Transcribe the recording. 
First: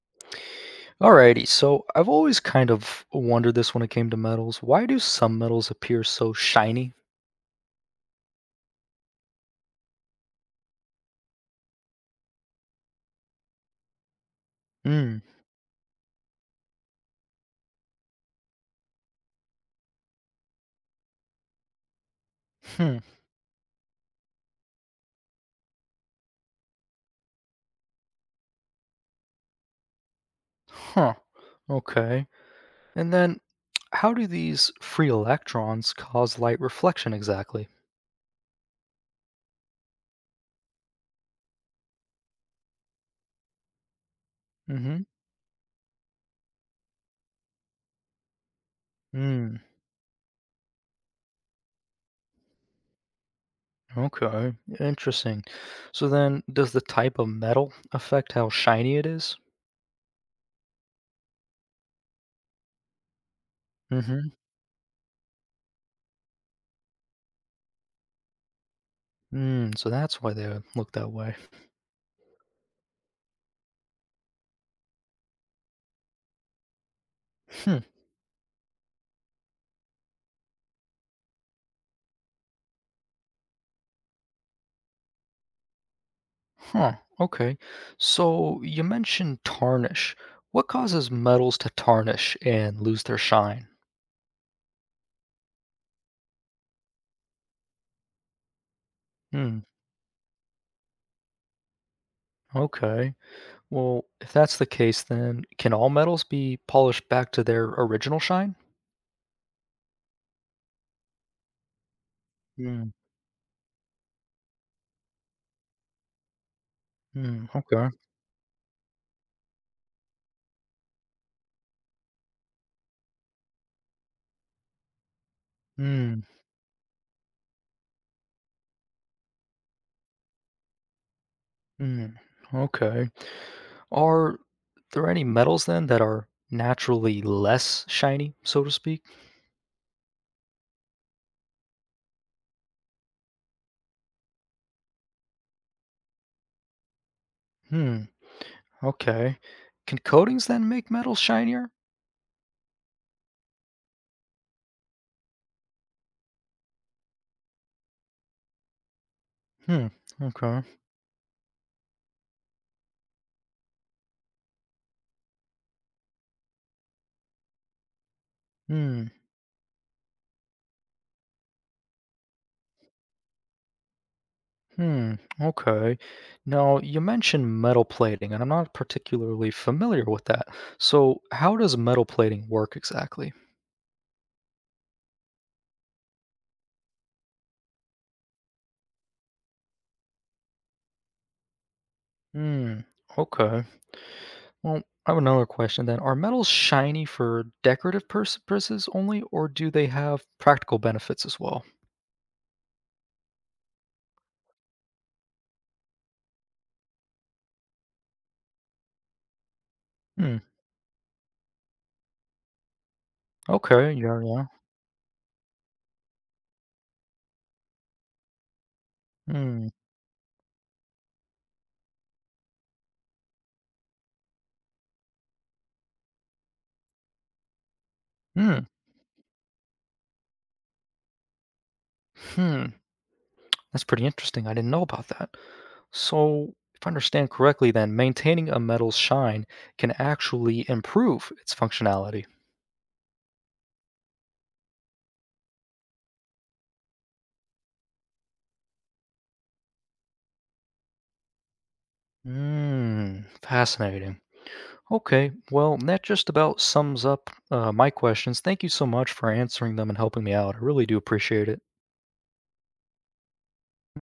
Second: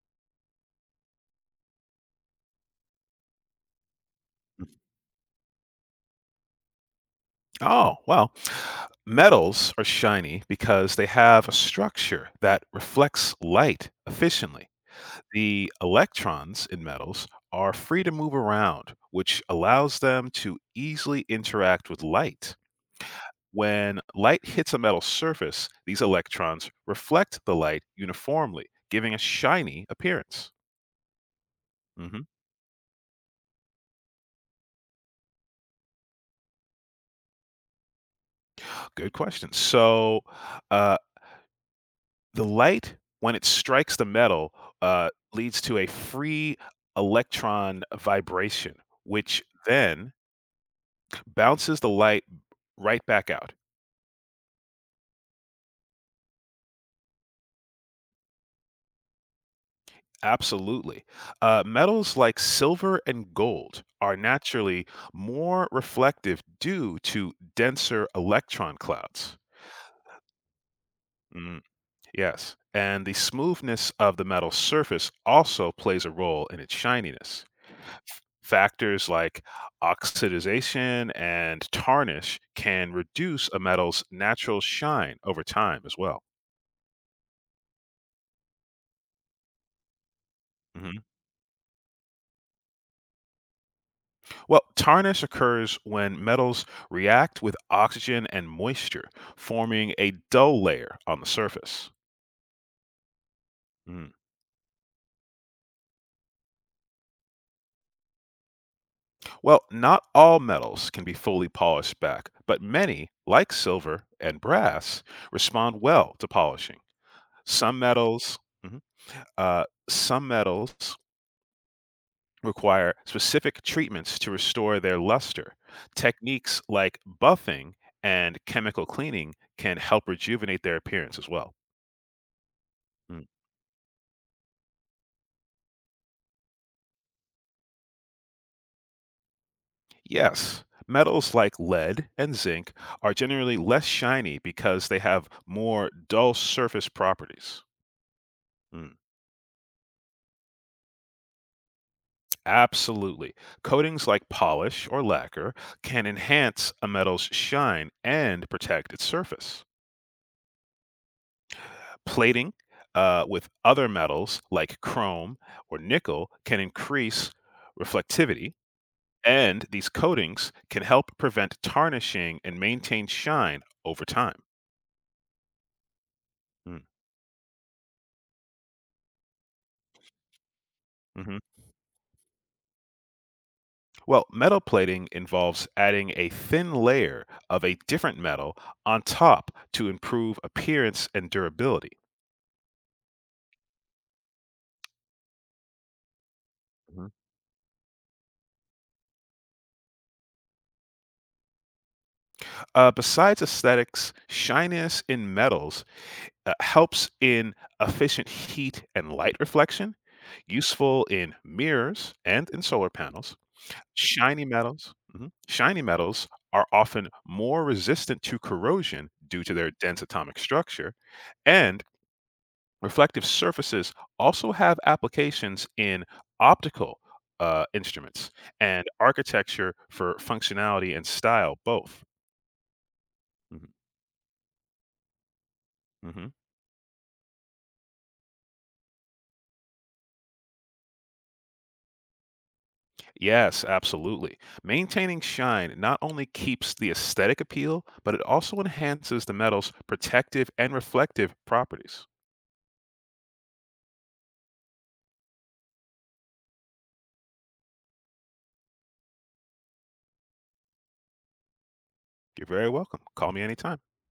Alrighty, so I've always kind of wondered this when it came to metals. Why do some metals appear so shiny? Oh, well, metals are shiny because they have a structure that reflects light efficiently. Mm, The electrons in metals are free to move around, which allows them to easily interact with light. hmm, When light hits a metal surface, these electrons reflect the light uniformly, giving a shiny appearance. huh, okay. Mhm. And then, how do these free electrons cause light reflection exactly? Good question. So, uh, the light, when it strikes the metal, Mm-hmm. uh, leads to a free electron vibration, which Mm, then bounces the light right back out. okay, interesting. So then, does the type of metal affect how shiny it is? Absolutely. Metals like silver and gold are Mm-hmm. naturally more reflective due to denser electron clouds. Mm, so that's why they look that way. Mm, yes. And the smoothness of the metal's surface also plays a role in its shininess. Hmm. Factors like oxidization and tarnish can reduce a metal's natural shine over time as well. Huh, okay. So you mentioned tarnish. What Hmm. causes metals to tarnish and lose their shine? Well, tarnish occurs when metals react with oxygen and moisture, Hmm, forming a dull layer on the surface. okay. Well, Mm. if that's the case, then can all metals be polished back to their original shine? Well, not all metals can be fully polished back, but Hmm, many, like silver and brass, respond well to polishing. hmm, Some okay. metals, Mhm. Some metals require specific treatments to restore their luster. Hmm, Techniques like buffing and chemical cleaning can help rejuvenate their appearance as well. hmm, okay. Mm. Are there any metals then that are naturally less shiny, so to speak? Yes, metals like lead and zinc are generally less shiny because they have more dull surface properties. Hmm, Mm. okay. Can coatings then make metals shinier? Absolutely. Coatings like polish or lacquer can enhance a metal's shine and protect its surface. Hmm, okay. Plating with other metals like chrome or nickel can increase reflectivity, Hmm. and these coatings can help prevent tarnishing and maintain shine over time. Hmm, okay. Now, Mm, you mentioned metal plating, and I'm not particularly familiar with that. So, mhm. how does metal plating work exactly? Well, metal plating involves adding a thin layer of a different metal on top to improve appearance and durability. Hmm, okay. Well, I have another question then. Are metals shiny Mhm. for decorative purposes only, or do they have practical benefits as well? Besides aesthetics, shininess in metals helps in efficient heat and light reflection Hmm, useful in mirrors and in solar panels, okay. Yeah, yeah. shiny metals are often more resistant to corrosion due to Hmm, their dense atomic structure, and reflective surfaces also have applications in optical instruments hmm, and architecture for functionality and style both. hmm. Mhm, That's pretty interesting. I didn't know about that. mhm. So, if I understand correctly, then maintaining a metal's shine can actually improve its functionality. Yes, absolutely. Maintaining shine not only keeps the aesthetic appeal, but it also enhances the metal's protective and reflective properties. Mm, fascinating. Okay, well, that just about sums up my questions. Thank you so much for answering them and helping me out. I really do appreciate it. You're very welcome. Call me anytime.